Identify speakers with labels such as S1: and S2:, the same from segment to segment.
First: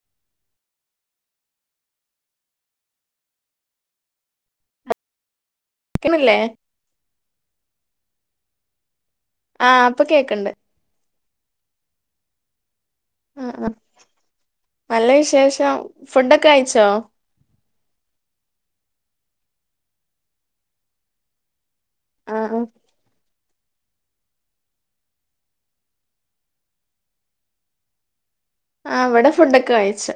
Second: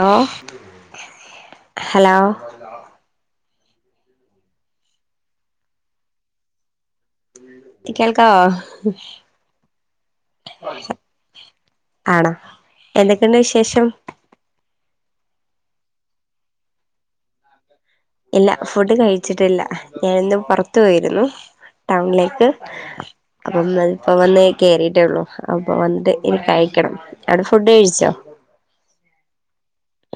S1: Law hello
S2: ക്ക്‌ണില്ലേ
S1: ത്തി കേൾക്കാവോ
S2: ആഹ് ഇപ്പ കേക്ക്ൺണ്ട്
S1: ആണൊ എന്തൊക്കെണ്ട്
S2: ആഹ് ആഹ്
S1: വിശേഷം
S2: നല്ല വിശേഷം ഫുഡ്ഡൊക്കഴ്ച്ചൊ
S1: ഇല്ല ഫുഡ് കഴിച്ചിട്ടില്ല ഞാനിന്ന് പൊർത്ത് പോയിരുന്നു ടൗൺലേക്ക്
S2: ആഹ്
S1: അപ്പം ഇന്നപ്പ വന്ന് കേറീട്ടെള്ളു അപ്പ വന്നിട്ട് ഇനി കഴിക്കണം അവിടെ ഫുഡ് കഴ്ച്ചൊ
S2: ആഹ് ഇവടെ ഫുഡ്ഡൊക്കയ്ച്ചു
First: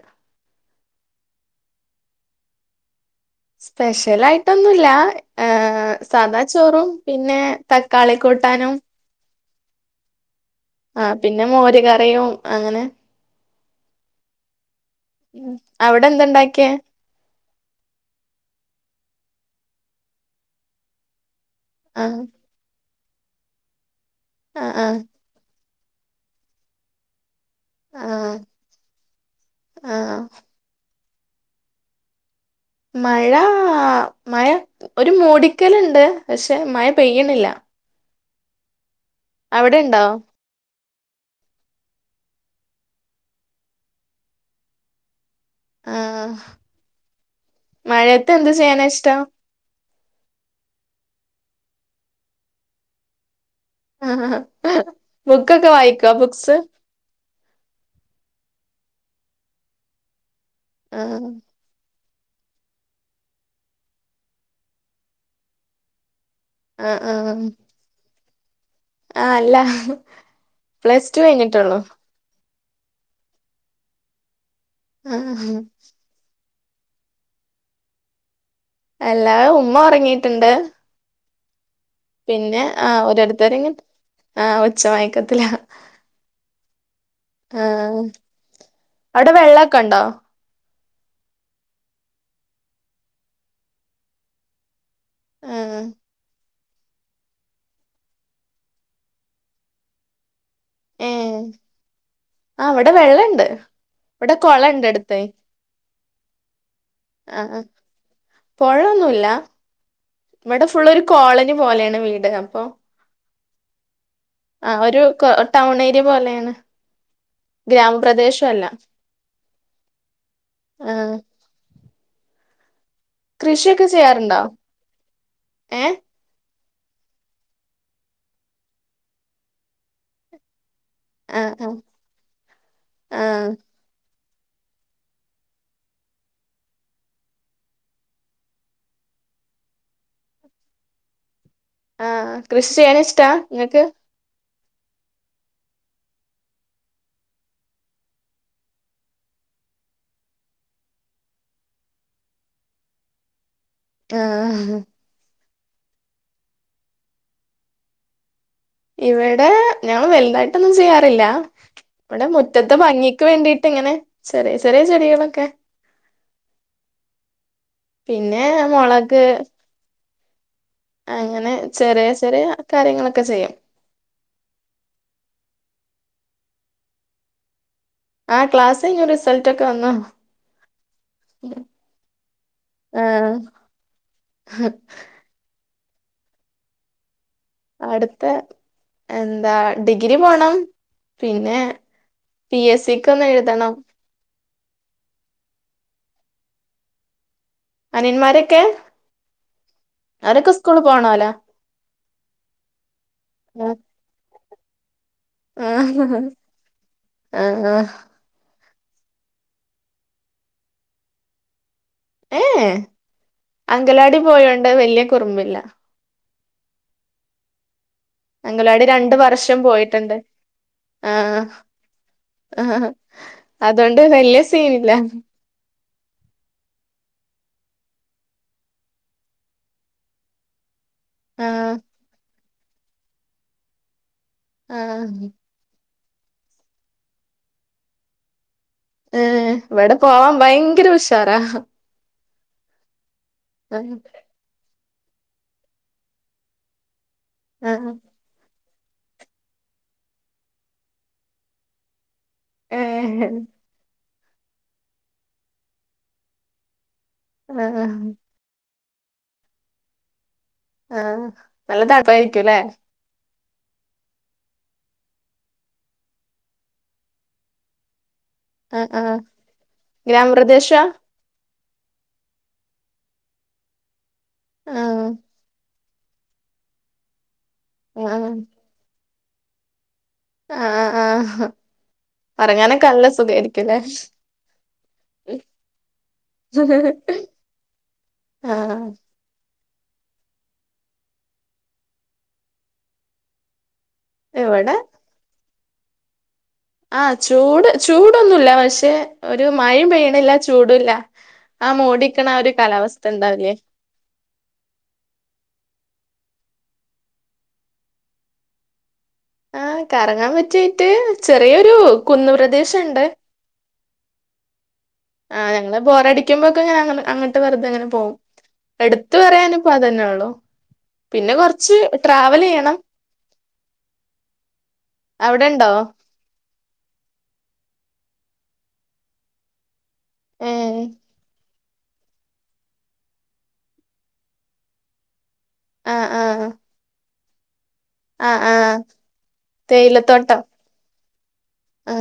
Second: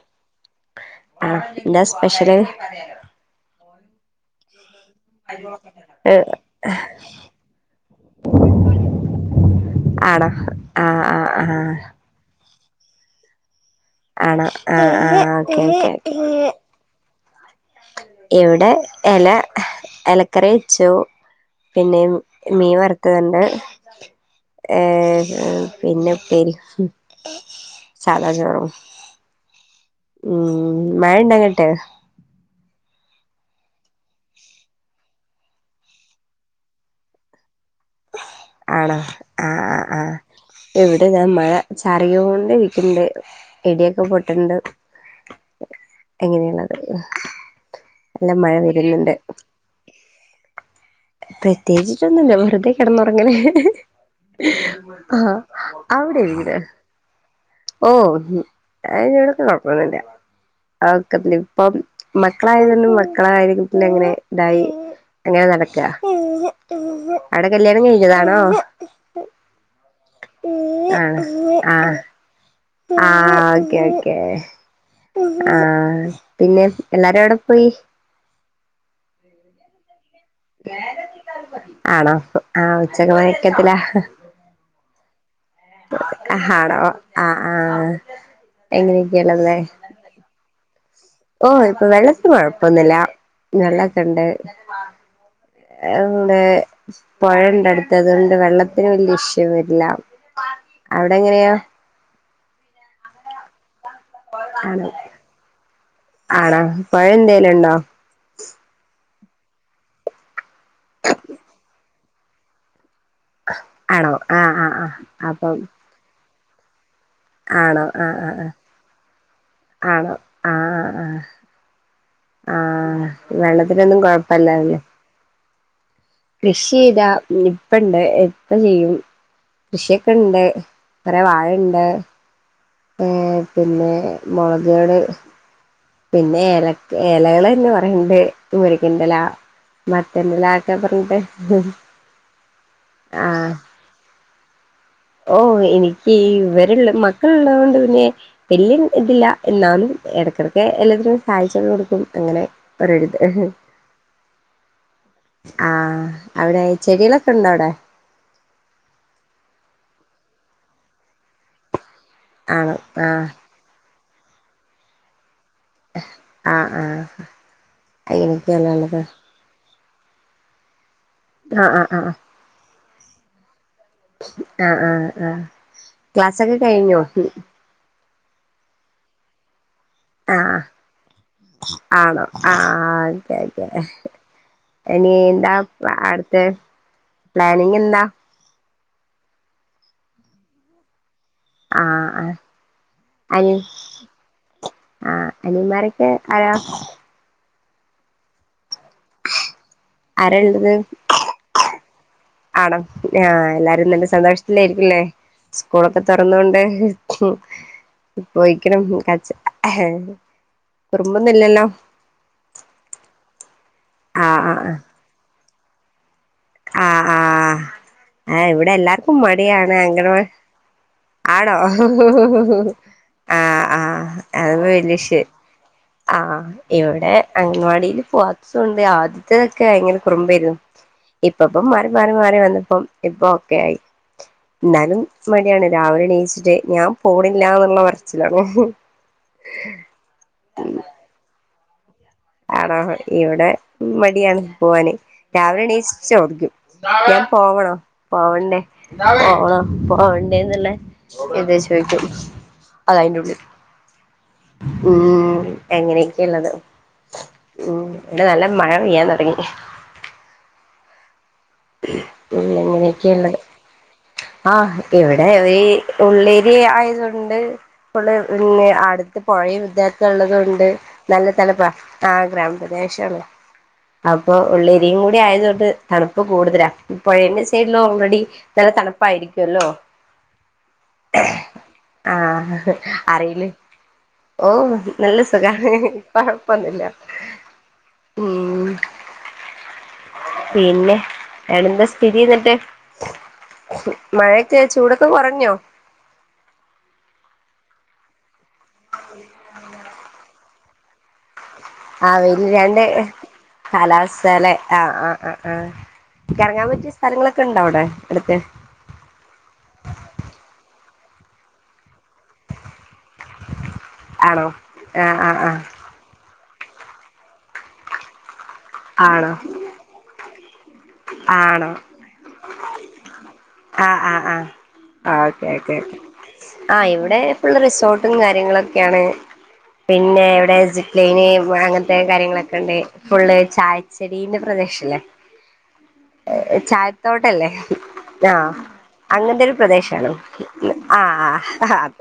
S1: ആഹ് ഇന്ത സ്പെഷ്യല്
S2: സ്പെഷ്യലായിട്ടൊന്നുല്ല ആഹ് സാദാ ചോറും പിന്നേ തക്കാളി കൂട്ടാനും
S1: ആണൊ?
S2: ആഹ് പിന്ന മോര് കറിയും അങ്ങനെ
S1: ആണൊ
S2: ഉം അവടെ എന്തണ്ടാക്ക്യേ
S1: എവിടെ എല എലക്കറി വച്ചു പിന്നെ ഉം
S2: ആഹ്
S1: മീൻ വറുത്തതുണ്ട്
S2: ആഹ് ആഹ്
S1: ഏഹ് ആഹ് പിന്നെപ്പേരി സാധാ
S2: ആഹ്
S1: ചോറും
S2: ആഹ്
S1: ഉം മഴ ഉണ്ടങ്ങട്ട്
S2: മഴ മഴ ഒരു മൂടിക്കലുണ്ട് പക്ഷെ മഴ പെയ്യണില്ല
S1: ആണാ ആഹ്
S2: അവിടെ ഉണ്ടോ
S1: ആഹ് ഇവിടെ ഞാ മഴ ചാറിയോണ്ട്നിക്കണ്ട് ഇടിയൊക്കെ പൊട്ട്ണ്ട്
S2: ആഹ്
S1: എങ്ങനെയുള്ളത്
S2: മഴയത്ത്
S1: നല്ല
S2: എന്ത്
S1: മഴ
S2: ചെയ്യാനാ
S1: വരുന്നുണ്ട്
S2: ഇഷ്ടം
S1: പ്രത്യേകിചൊന്നുംല്ല വെറുതെ കിടന്നുറങ്ങല്
S2: ആഹ്
S1: ആഹ്
S2: ബുക്കൊക്കെ വായിക്കോ
S1: അവിടെ
S2: ബുക്സ്
S1: എങ്ങനെ ഓഹ് അയിന് വ്ടൊക്കെ കൊഴപ്പൊന്നൂല്ല ആഹ് ഒക്കത്തിനും ഇപ്പം മക്കളായതോണ്ട് മക്കളകാര്യം പിന്നെ ഇങ്ങനെ ഇതായി അങ്ങനെ നടക്ക
S2: ആഹ് ആഹ്
S1: അവിടെ കല്യാണം കഴഞ്ഞതാണോ
S2: ആഹ് അല്ല പ്ലസ് ടു
S1: ആണോ
S2: കഴിഞ്ഞിട്ടൊ ള്ളൂ
S1: ആഹ് ആഹ് ഓക്കെ ഓക്കെ ആഹ് പിന്നെ എല്ലാരും എവിടെ പോയി?
S2: എല്ലാഉം ഉമ്മ ഉറങ്ങിയിട്ടുണ്ട്
S1: ആണോ
S2: പിന്നെ
S1: ആഹ് ഉച്ചക്ക്
S2: ഓരോരുത്തര് ഇങ്ങ
S1: മയക്കത്തിലാ
S2: ആഹ് ഉച്ചമയക്കത്തില
S1: ആണോ ആഹ് ആഹ്
S2: അവിടെ
S1: എങ്ങനെയൊക്കെയള്ളല്ലെ
S2: വെള്ളൊക്കെ ഉണ്ടോ
S1: ഓഹ് ഇപ്പൊ വെള്ളത്തിന് കൊഴപ്പൊന്നുല്ല വെള്ളൊക്കെണ്ട്
S2: ആഹ്
S1: എണ്ട് പുഴ ഉണ്ട് അടുത്തതുകൊണ്ട് വെള്ളത്തിന് വല്യേ ഇഷ്യു വരില്ല അവിടെ
S2: ഏഹ്
S1: എങ്ങനെയാ
S2: ആഹ് ഇവിടെ വെള്ളണ്ട് ഇവിടെ കൊളണ്ട്
S1: ആണ്
S2: അടുത്ത്
S1: ആണോ പുഴ എന്തേലും ഉണ്ടോ
S2: പുഴന്നൂല്ല ഇവിടെ ഫുള്ളൊരു കോളനി പോലെയാണ് വീട് അപ്പൊ
S1: ആണോ ആഹ് ആഹ് ആഹ് അപ്പം
S2: ദ് പോലെയാണ്
S1: ആണോ ആഹ്
S2: ഗ്രാമപ്രദേശം
S1: ആഹ്
S2: അല്ല
S1: ആഹ് ആണോ ആഹ് ആഹ് ആഹ്
S2: കൃഷിയൊക്കെ
S1: വെള്ളത്തിനൊന്നും
S2: ചെയ്യാറുണ്ടോ
S1: കൊഴപ്പല്ല അല്ലെ
S2: ഏഹ്
S1: കൃഷി താ നിപ്പണ്ട് ഇപ്പ ചെയ്യും കൃഷിയൊക്കെ ഇണ്ട് കുറെ വാഴ
S2: ആഹ് ആഹ്
S1: ഉണ്ട് ഏഹ്
S2: ആഹ്
S1: പിന്നെ മുളകേടി പിന്നെ എല എലകൾ തന്നെ കുറേണ്ട് മുരിങ്ങന്റെ ഇല മത്തന്നില ക്കെ പറഞ്ഞി ട്ട്
S2: ആഹ് കൃഷി ചെയ്യാൻ ഇഷ്ടാ നിങ്ങൾക്ക്
S1: ഓഹ് എനിക്ക് ഇവരുള്ള മക്കള് ഉള്ളത് കൊണ്ട് പിന്നെ വല്യ ഇതില്ല എന്നാലും ഇടക്കിടക്ക് എല്ലാത്തിനും സഹായിച്ചു കൊടുക്കും അങ്ങനെ [unintelligible]
S2: ആഹ് ഹ്
S1: ആഹ് അവിടെ ചെടികളൊക്കെ ഉണ്ടോ അവിടെ
S2: ഇവിടെ ഞങ്ങൾ വലുതായിട്ടൊന്നും ചെയ്യാറില്ല ഇവിടെ
S1: ആണോ
S2: മുറ്റത്തെ ഭംഗിക്ക്
S1: ആഹ്
S2: വേണ്ടിട്ട് ഇങ്ങനെ ചെറിയ ചെറിയ ചെടികളൊക്കെ
S1: ആഹ് ആഹ്
S2: പിന്നെ
S1: അങ്ങനെയൊക്കെയല്ലേ ഉള്ളത്
S2: മുളക് അങ്ങനെ
S1: ആഹ് ആഹ്
S2: ചെറിയ
S1: ആഹ്
S2: ചെറിയ കാര്യങ്ങളൊക്കെ ചെയ്യും
S1: ആഹ് ആഹ് ആഹ് ക്ലാസ്സൊക്കെ കഴിഞ്ഞോ
S2: ആഹ് ക്ലാസ് കഴിഞ്ഞു റിസൾട്ട് ഒക്കെ വന്നു
S1: ആഹ് ആണോ ആഹ് ഓക്കെ ഓക്കെ ഇനി എന്താ അട്ത്തെ
S2: അടുത്തെ എന്താ ഡിഗ്രി പോണം പിന്നെ
S1: ആഹ് ആഹ്
S2: പി എ സി ക്കൊന്ന്
S1: അനി
S2: എഴുതണം
S1: ആഹ് അനിയമാരൊക്കെ ആയാ?
S2: അനിയന്മാരെക്കെ?
S1: ആരാ
S2: അവരൊക്കെ
S1: ഉള്ളത്
S2: സ്കൂള് പോണോല
S1: ആണോ? ആഹ് എല്ലാരും നല്ല സന്തോഷത്തിലായിരിക്കുല്ലേ? സ്കൂളൊക്കെ
S2: ആഹ്
S1: തൊറന്നോണ്ട്
S2: ആഹ്
S1: പോയിരിക്ക്ണു കരച്ചി കുറുമ്പൊന്നുല്ലല്ലോ?
S2: ഏഹേ അങ്കലവാടി
S1: ആഹ്
S2: പോയോണ്ട്
S1: ആഹ്
S2: വല്ല്യ കുറുമ്പ് ല്ല
S1: ആഹ് ആഹ് ആ
S2: അങ്കലാടി രണ്ട്
S1: ഇവിടെല്ലാർക്കും
S2: വർഷം
S1: മടിയാണ്
S2: പോയിട്ടുണ്ട്
S1: അംഗനവാ
S2: ആഹ്
S1: ആണോ?
S2: ആഹ്
S1: ആഹ്
S2: അതുകൊണ്ട്
S1: ആഹ്
S2: വല്യ
S1: അഹൊണ്ട് വലിയ
S2: സീനില്ല
S1: വിഷ [inaudible] ആഹ് ഇവിടെ അംഗൻവാടിൽ പോവാത്തൊണ്ട് ആദ്യത്തെതൊക്കെ ഭയങ്കര കുറുമ്പേരുന്നു ഇപ്പപ്പം
S2: ആഹ്
S1: മാറി മാറി മാറി വന്നപ്പം ഇപ്പ ഒക്കെ ആയി എന്നാലും
S2: ആഹ്
S1: ആണ് രാവിലെ എണീച്ചിട്ട് ഞാൻ പോണില്ലാന്ന്ള്ള പറച്ചിലാണെ
S2: ഏഹ് ഇവടെ പോവാം ഭയങ്കരുഷാറാ
S1: ആണോ? ഇവടെ
S2: ആഹ്
S1: മടിയാണ് പോവാനാന് രാവിലെ എണിച്ചു ചോദിക്കും പോവണോ?
S2: ആഹ്
S1: പോവണ്ടേ? പോണോ പോണ്ടേന്ന്ള്ളെത് ചോദിക്കും
S2: ഏഹ്
S1: ഉം അങ്ങനെയൊക്കെള്ളത്
S2: ആഹ്
S1: ഉം ഇവടെ നല്ല മ മഴ പെയ്യാൻ തൊടങ്ങി
S2: ആഹ് നല്ല തണുപ്പായിരിക്കുംല്ലേ
S1: മെല്ലെങ്ങെനെ ക്കെള്ളെത് ആഹ് ഇവിടെയീ ഉള്ളേരിയ ആയത്കൊണ്ട് പിന്നെ
S2: ആഹ് ആഹ്
S1: അട്ത്ത് പൊഴയും ഇതൊക്കെള്ളത്കൊണ്ട്
S2: ഗ്രാമപ്രദേശാ
S1: നല്ല തണുപ്പാ ആഹ് ഗ്രാമപ്രദേഷാണ് അപ്പൊ ഉള്ളേരിയും
S2: ആഹ്
S1: കൂടി ആയതുകൊണ്ട് തണുപ്പ് കൂടുതലാ പൊഴേന്റെ സൈഡിലോൾറെഡി
S2: ആഹ്
S1: നല്ല തണുപ്പായിരിക്കുവല്ലോ?
S2: ആഹ് ആഹ്
S1: ആഹ്
S2: ഒറങ്ങാനൊക്കെ നല്ല
S1: അറിയില്ലേ
S2: സുഖായിരിക്കുല്ലേ?
S1: ഓഹ് നല്ല സുഖാ കൊഴപ്പൊന്നുല്ല ഉം
S2: ആഹ്
S1: പിന്നെ വേറെന്താ സ്ഥിതിന്ന്ട്ട് മഴൊക്കെ
S2: ഇവിടെ
S1: ചൂടൊ ക്കെ കൊറഞ്ഞോ?
S2: ആഹ് ചൂട് ചൂടൊന്നുല്ല പക്ഷെ ഒരു മഴയും പെയ്യണില്ല ചൂടുംല്ല ആഹ് മൂടിക്കണ ആഹൊരു കാലാവസ്ഥണ്ടാവില്ലേ?
S1: കാലാവസ്ഥാലെ ആഹ് ആഹ്ആ ആ കറങ്ങാൻ പറ്റിയ സ്ഥലങ്ങളൊക്കെണ്ടോവ്ടെ അടുത്ത്
S2: ആഹ് കറങ്ങാം പറ്റിയേറ്റ് ചെറിയൊരു കുന്നുപ്രദേശണ്ട്
S1: ആണോ? ആഹ് ആഹ് ആഹ
S2: ബോറടിക്കുമ്പോക്കെങ്ങനെ അങ്ങ അങ്ങട്ട് വെറ്തെങ്ങനെ പോവും
S1: ആണോ
S2: എട്ത്ത്പറയാനിപ്പതന്നെയൊള്ളു പിന്നെ
S1: ആണോ
S2: കൊറച്ച് ട്രാവലെയ്യണം
S1: ആഹ് ആഹ് ആഹ്
S2: അവിടെണ്ടോ
S1: ഓക്കെയോക്കെ ആഹ് ഇവിടെ ഫുള്ള് റിസോർട്ടും കാര്യങ്ങളൊക്കെയാണ് പിന്നെ
S2: ഏ
S1: ഇവടെ സിപ് ലൈന് അങ്ങൻത്തെ കാര്യങ്ങളൊക്കെണ്ട് ഫുള്ള് ചായച്ചെടീന്റെ പ്രദേശല്ലേ?
S2: ആ ആ
S1: ഏഹ് ചായത്തോട്ടല്ലേ?
S2: ആ
S1: ങ്ങാ
S2: ആ
S1: അങ്ങൻത്തൊരു പ്രദേശാണ്
S2: തേയിലത്തോട്ടം
S1: ആഹ് ഹ
S2: ആ
S1: അത്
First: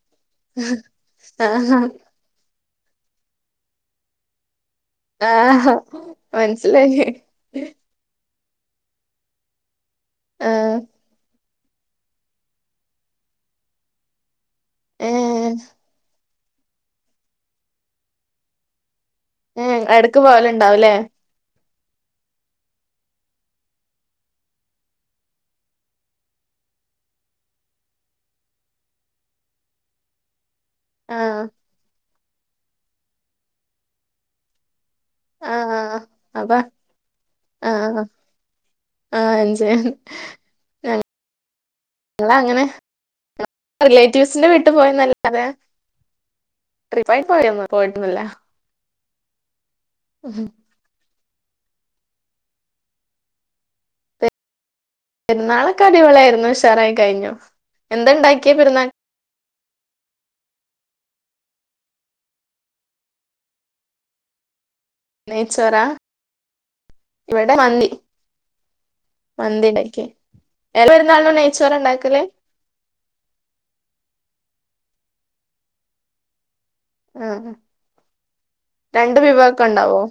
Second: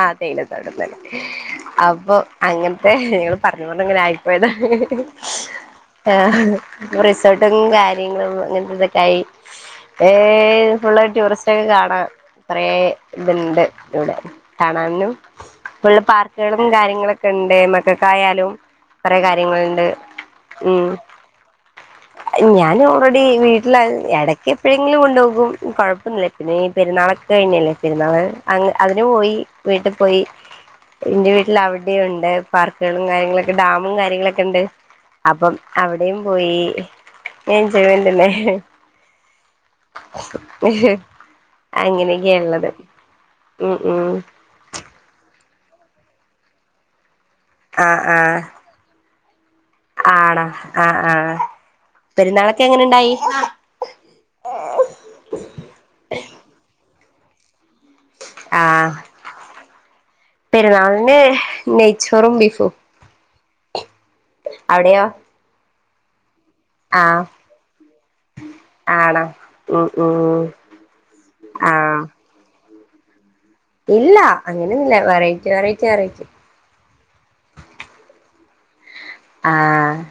S1: അഹ് തേയ്ലതോട്ടംത്തന്നെ
S2: ആ
S1: അങ്ങൻത്തെ ഞങ്ങള് പർഞ്പ്പർഞ്ങ്ങനെ ആയിപ്പോയതാ
S2: ആഹാ
S1: ആഹാ അപ്പൊ റിസോർ ട്ടും കാര്യങ്ങളും അങ്ങനത്തെതൊക്കായി
S2: ആ
S1: ഏഹ് ഫുള്ള് ടൂറിസ് റ്റൊക്ക കാണാ കൊറേ ഇത്ണ്ട് ഇവിടെ
S2: ഏ
S1: കാണാനും ഫുള്ള് പാർ ക്ക്കളും കാര്യങ്ങളൊക്കെണ്ട് മക്കക്കായാലും കൊറെ കാര്യങ്ങള്ണ്ട്
S2: ക്ക് പോവല്ണ്ടാവുലേ
S1: ഞൻ ഓൾ റെഡി വീട്ടിലാ എടക്ക് എപ്പോഴെങ്കിലും കൊണ്ടോകും കൊഴപ്പൊന്നില്ല പിന്നെയീ പെരുന്നാളൊക്കെ കഴിഞ്ഞില്ലേ പെരുന്നാള് അതിന് പോയി വീട്ടി പോയി
S2: ആ
S1: എന്റെ വീട്ടിൽ അവിടെയുംണ്ട് പാർക്കുകളും കാര്യങ്ങളൊക്കെ ഡാമും കാര്യങ്ങളൊക്കെണ്ട് അപ്പം
S2: ആ
S1: അവിടെയും
S2: അപ്പ
S1: പോയി ഏഹ്
S2: ആ
S1: എൻജോയ്മെന്റ് അല്ലേ
S2: ആ എൻജോയ് ഞങ്ങളങ്ങനെ
S1: അങ്ങനെയെക്കെയള്ളത്
S2: റിലേറ്റീവ്സിന്റെ വീട്ടിപോയന്നല്ലാതെ ട്രിപ്പായി പോയോന്ന
S1: ആഹ് ആഹ് ആടാ ആഹ് ആഹ് പെരുന്നാളൊക്കെ എങ്ങനെണ്ടായി?
S2: പെര്ന്നാളൊക്കെ അടിപൊളിയായിരുന്നു ഉഷാറായി കഴിഞ്ഞു എന്തെണ്ടാ
S1: ആഹ് പെരുന്നാൾന് നെയ്ച്ചോറും ബീഫും അവിടെയോ
S2: നെയ്ച്ചോറ
S1: ആഹ്
S2: ഇവടെ മന്തി
S1: ആണോ ഉം
S2: മന്തിണ്ടാക്ക്യ
S1: ഉം
S2: എല്ലാ പെര്ന്നാൾനും
S1: ആഹ്
S2: നെയ്ച്ചോറാണ്ടാക്കല്
S1: ഇല്ല അങ്ങനെന്നുല്ല വെറൈറ്റി വറൈറ്റി വെറൈറ്റി
S2: ആഹാ
S1: ആഹ്
S2: ഇണ്ടാവോ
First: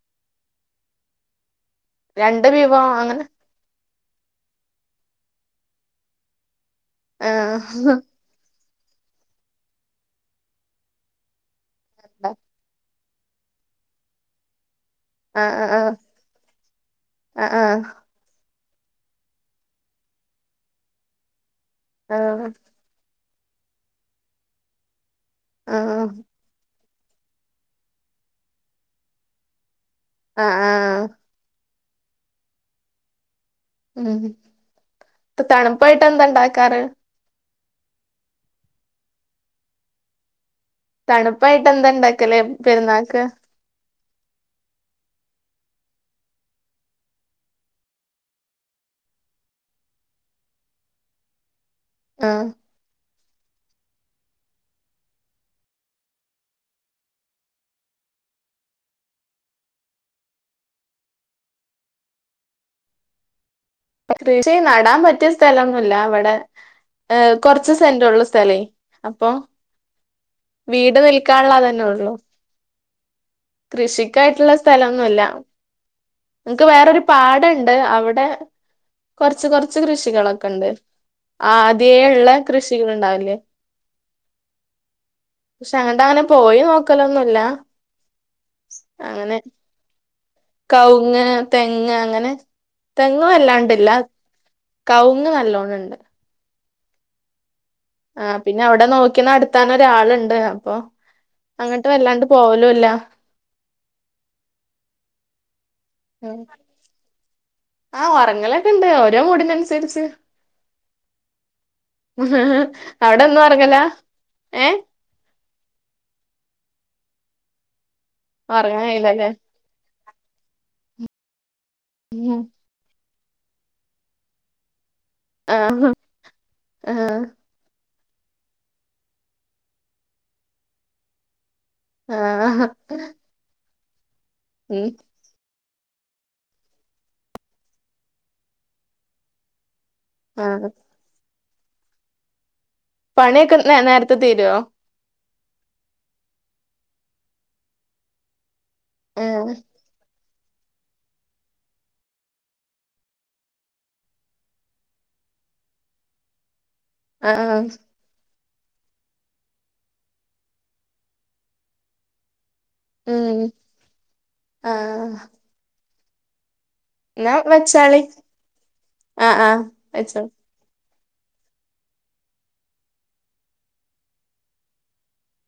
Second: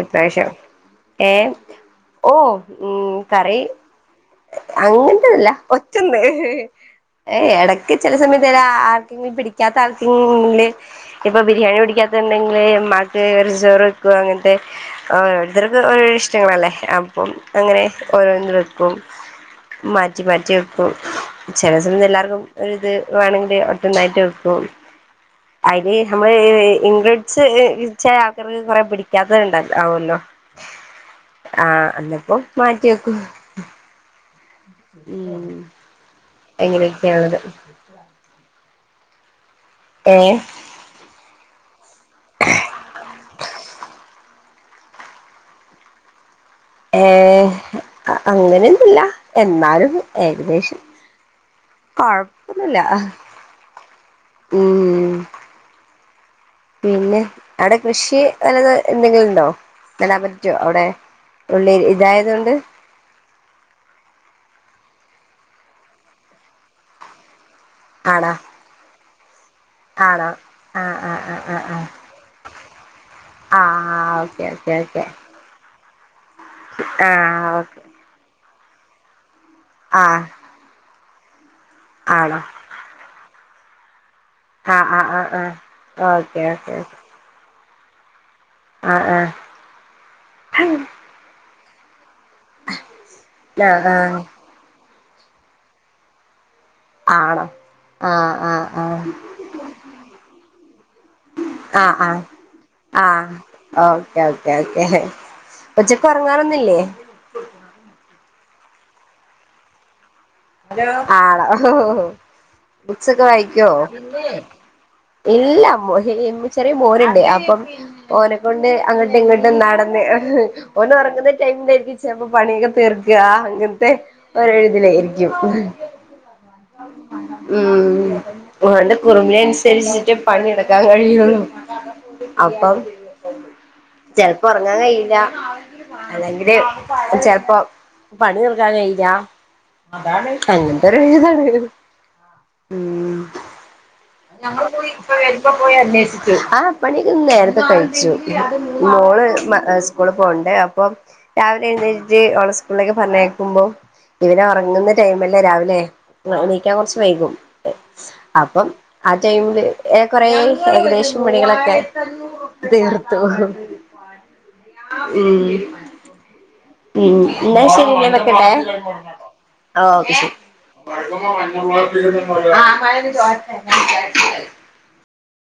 S1: എപ്രാശം ഏഹ്
S2: രണ്ട്
S1: ഓഹ്
S2: വിഭവം
S1: ഉം
S2: അങ്ങനെ
S1: കറി അങ്ങൻത്തെന്നല്ല ഒറ്റൊന്ന് ഏഹ് എടക്ക്
S2: ആഹ്
S1: ചെല സമയത്തെ ആ പിടിക്കാത്ത ആൾക്കിങ്ങ്ല് ഇപ്പൊ ബിരിയാണി പിടിക്കാത്തെണ്ടെങ്കില് വെറച്ചോറെക്കും അങ്ങൻത്തെ
S2: ആഹ്
S1: ഓരോരുത്തർക്ക്
S2: ആഹ്
S1: ഓരോ ഇഷ്ടങ്ങളല്ലേ അപ്പം
S2: ആഹ്
S1: അങ്ങനെ
S2: ആഹ്
S1: ഓരോന്നു വെക്കും മാറ്റി മാറ്റി വെക്കും ചെല സമ എല്ലാർക്കും ഒരിത് വേണങ്കില് ഒറ്റൊന്നായിറ്റ് വെക്കും
S2: ആഹ്
S1: അരി നമ്മള് ഇംഗ്രിട്സ് ക്ഷേ ആൾക്കറ് കുറെ പിടിക്കാത്തത്ണ്ടല്ലോ ആവല്ലോ
S2: ആഹ് ആഹ്
S1: ആഹ് അന്നപ്പം മാറ്റി വെക്കും
S2: ഉം
S1: ഉം
S2: ഇപ്പ തണുപ്പായിട്ടെന്തണ്ടാ
S1: എങ്ങനെയൊക്കെയണത് ഏഹ്
S2: തണുപ്പായിട്ടെന്താ ഇണ്ടാക്കല് പെരുന്നാക്ക്
S1: ഏഹ് അങ്ങനെയൊന്നുല്ല എന്നാലും ഏകദേശം
S2: ആഹ്
S1: കൊഴപ്പന്നുല്ല ഉം പിന്നെ അവ്ടെ കൃഷി വലത് എന്തെങ്കിലും ഉണ്ടോ നടാൻ പറ്റോ അവ്ടെ? ഉള്ളിൽ ഇതായതൊണ്ട്
S2: കൃഷി നടാൻ പറ്റ്യ സ്ഥലൊന്നും ഇല്ല ഇവടെ ഹ് കൊർച്ച് സെന്റോള്ളൂ
S1: ആണോ
S2: സ്ഥലേ അപ്പൊ
S1: ആണോ ആഹ് ആഹ്
S2: വീട്ന്നിൽക്കാള്ളതന്നെ
S1: ആഹ്
S2: ഒള്ളു. കൃഷിക്കായിട്ടുള്ള സ്ഥലന്നുല്ല ഇൻക്ക് വേറൊരു പാടണ്ട് അവ്ടെ കൊർച്ച് കൊർച്ച്
S1: ആഹ്
S2: കൃഷികളൊക്കെണ്ട് ആദ്യള്ള
S1: ആഹ് ആഹ്
S2: കൃഷികൾണ്ടാവില്ലേ. ഷെ അങ്ങട്ട അങ്ങനെ
S1: ഓക്കെ
S2: പോയി
S1: ഓക്കെ ഓക്കെ
S2: നൊക്കലൊന്നുല്ല.
S1: ആഹ്
S2: അങ്ങനെ കൗങ്ങ് തെങ്ങ് അങ്ങനെ തെങ്ങ്
S1: ഓ
S2: വല്ലാണ്ടില്ല
S1: ആഹ്
S2: കൗുങ്ങ് നല്ലോണം ഉണ്ട്
S1: ആണോ?
S2: ആഹ് പിന്നെ അവ്ടെ നോക്കിനടത്താനൊര് അള്ണ്ട് അപ്പൊ അങ്ങട്ട് വല്ലാണ്ട്
S1: ആഹ്
S2: പോവലൂല്ല.
S1: ആഹ് ആഹ് ഓക്കേ ഓക്കേ ഓക്കേ ഉച്ചക്കൊറങ്ങാറോന്നില്ലേ?
S2: ആഹ് ഒറങ്ങലൊക്കെണ്ട് ഓരോ മൂടിനനുസരിച്ച്.
S1: ആളോ ബുക്ക്സൊക്കെ
S2: അവിടെന്നും
S1: വായിക്കൊ?
S2: ഒറങ്ങലാ ഏഹ്
S1: ഇല്ല മോ ചെറിയെ ചെറിയ മോനുണ്ട് അപ്പം ഓനെക്കൊണ്ട്
S2: ഒറങ്ങാൻ
S1: അങ്ങട്ടും
S2: കഴിയില്ലല്ലേ?
S1: ഇങ്ങട്ടുംനടന്ന് ഓനൊറങ്ങുന്ന ടൈമിലായിര്ക്കും ചെൽപ്പോ
S2: ഉം
S1: പണികൾ തീർക്കാ അങ്ങൻത്തെ ഒര്ഴ്തിലായ്രിക്കും
S2: ആഹ് ആഹ്
S1: ഉം ഓന്റെ കുറുമ്പിനനുസരിച്ചിട്ടെ പണിെട്ക്കാൻ കഴിയൊള്ളു.
S2: ആഹ്
S1: അപ്പം ചെൽപ്പോ ഒർങ്ങാൻ
S2: ഉം
S1: കഴിയില്ല. അല്ലെങ്കില് ചെൽപ്പോ പണി തീർക്കാൻ കഴില്ലാ. അതാണ്
S2: ആഹ്
S1: അങ്ങൻത്തോരു ഇതാണ് ഉം
S2: പണിയൊക്കെ ന്നെ ന്നെരത്
S1: അനേഷിച്ചു ആഹ് പണിയൊക്ക്ന്ന് ന്നേരത്തെ കഴിച്ചു. മോള്
S2: ആഹ്
S1: മഅസ്കൂള് പോണ്ടേ അപ്പം രാവിലെ എഴുന്നേറ്റ് ഓളെ സ്കൂളിലെക്ക് പറഞ്ഞയക്കുമ്പോ ഇവനൊറങ്ങുന്ന ടൈമല്ലേ രാവിലെ ണോ ണീക്കാൻ കൊർച്ച് വൈകും
S2: ആഹ്
S1: അപ്പം ആഹ് ടൈമില് ഏഹ് കൊറെ ഏകദേശം പണികളൊക്കെ. തീർത്തു
S2: ഉം ആഹ്
S1: ഉം ഉം
S2: എന്നാ
S1: ഇന്നാ
S2: വെച്ചാളി
S1: ശെരിഞാൻ വെക്കെട്ടെ
S2: ആഹ്
S1: ആഹ് ഒക്കേ
S2: വെച്ചോ
S1: ശെരി [unintelligible] ആഹ് മായ്യൊന്ന് ചോരട്ടെ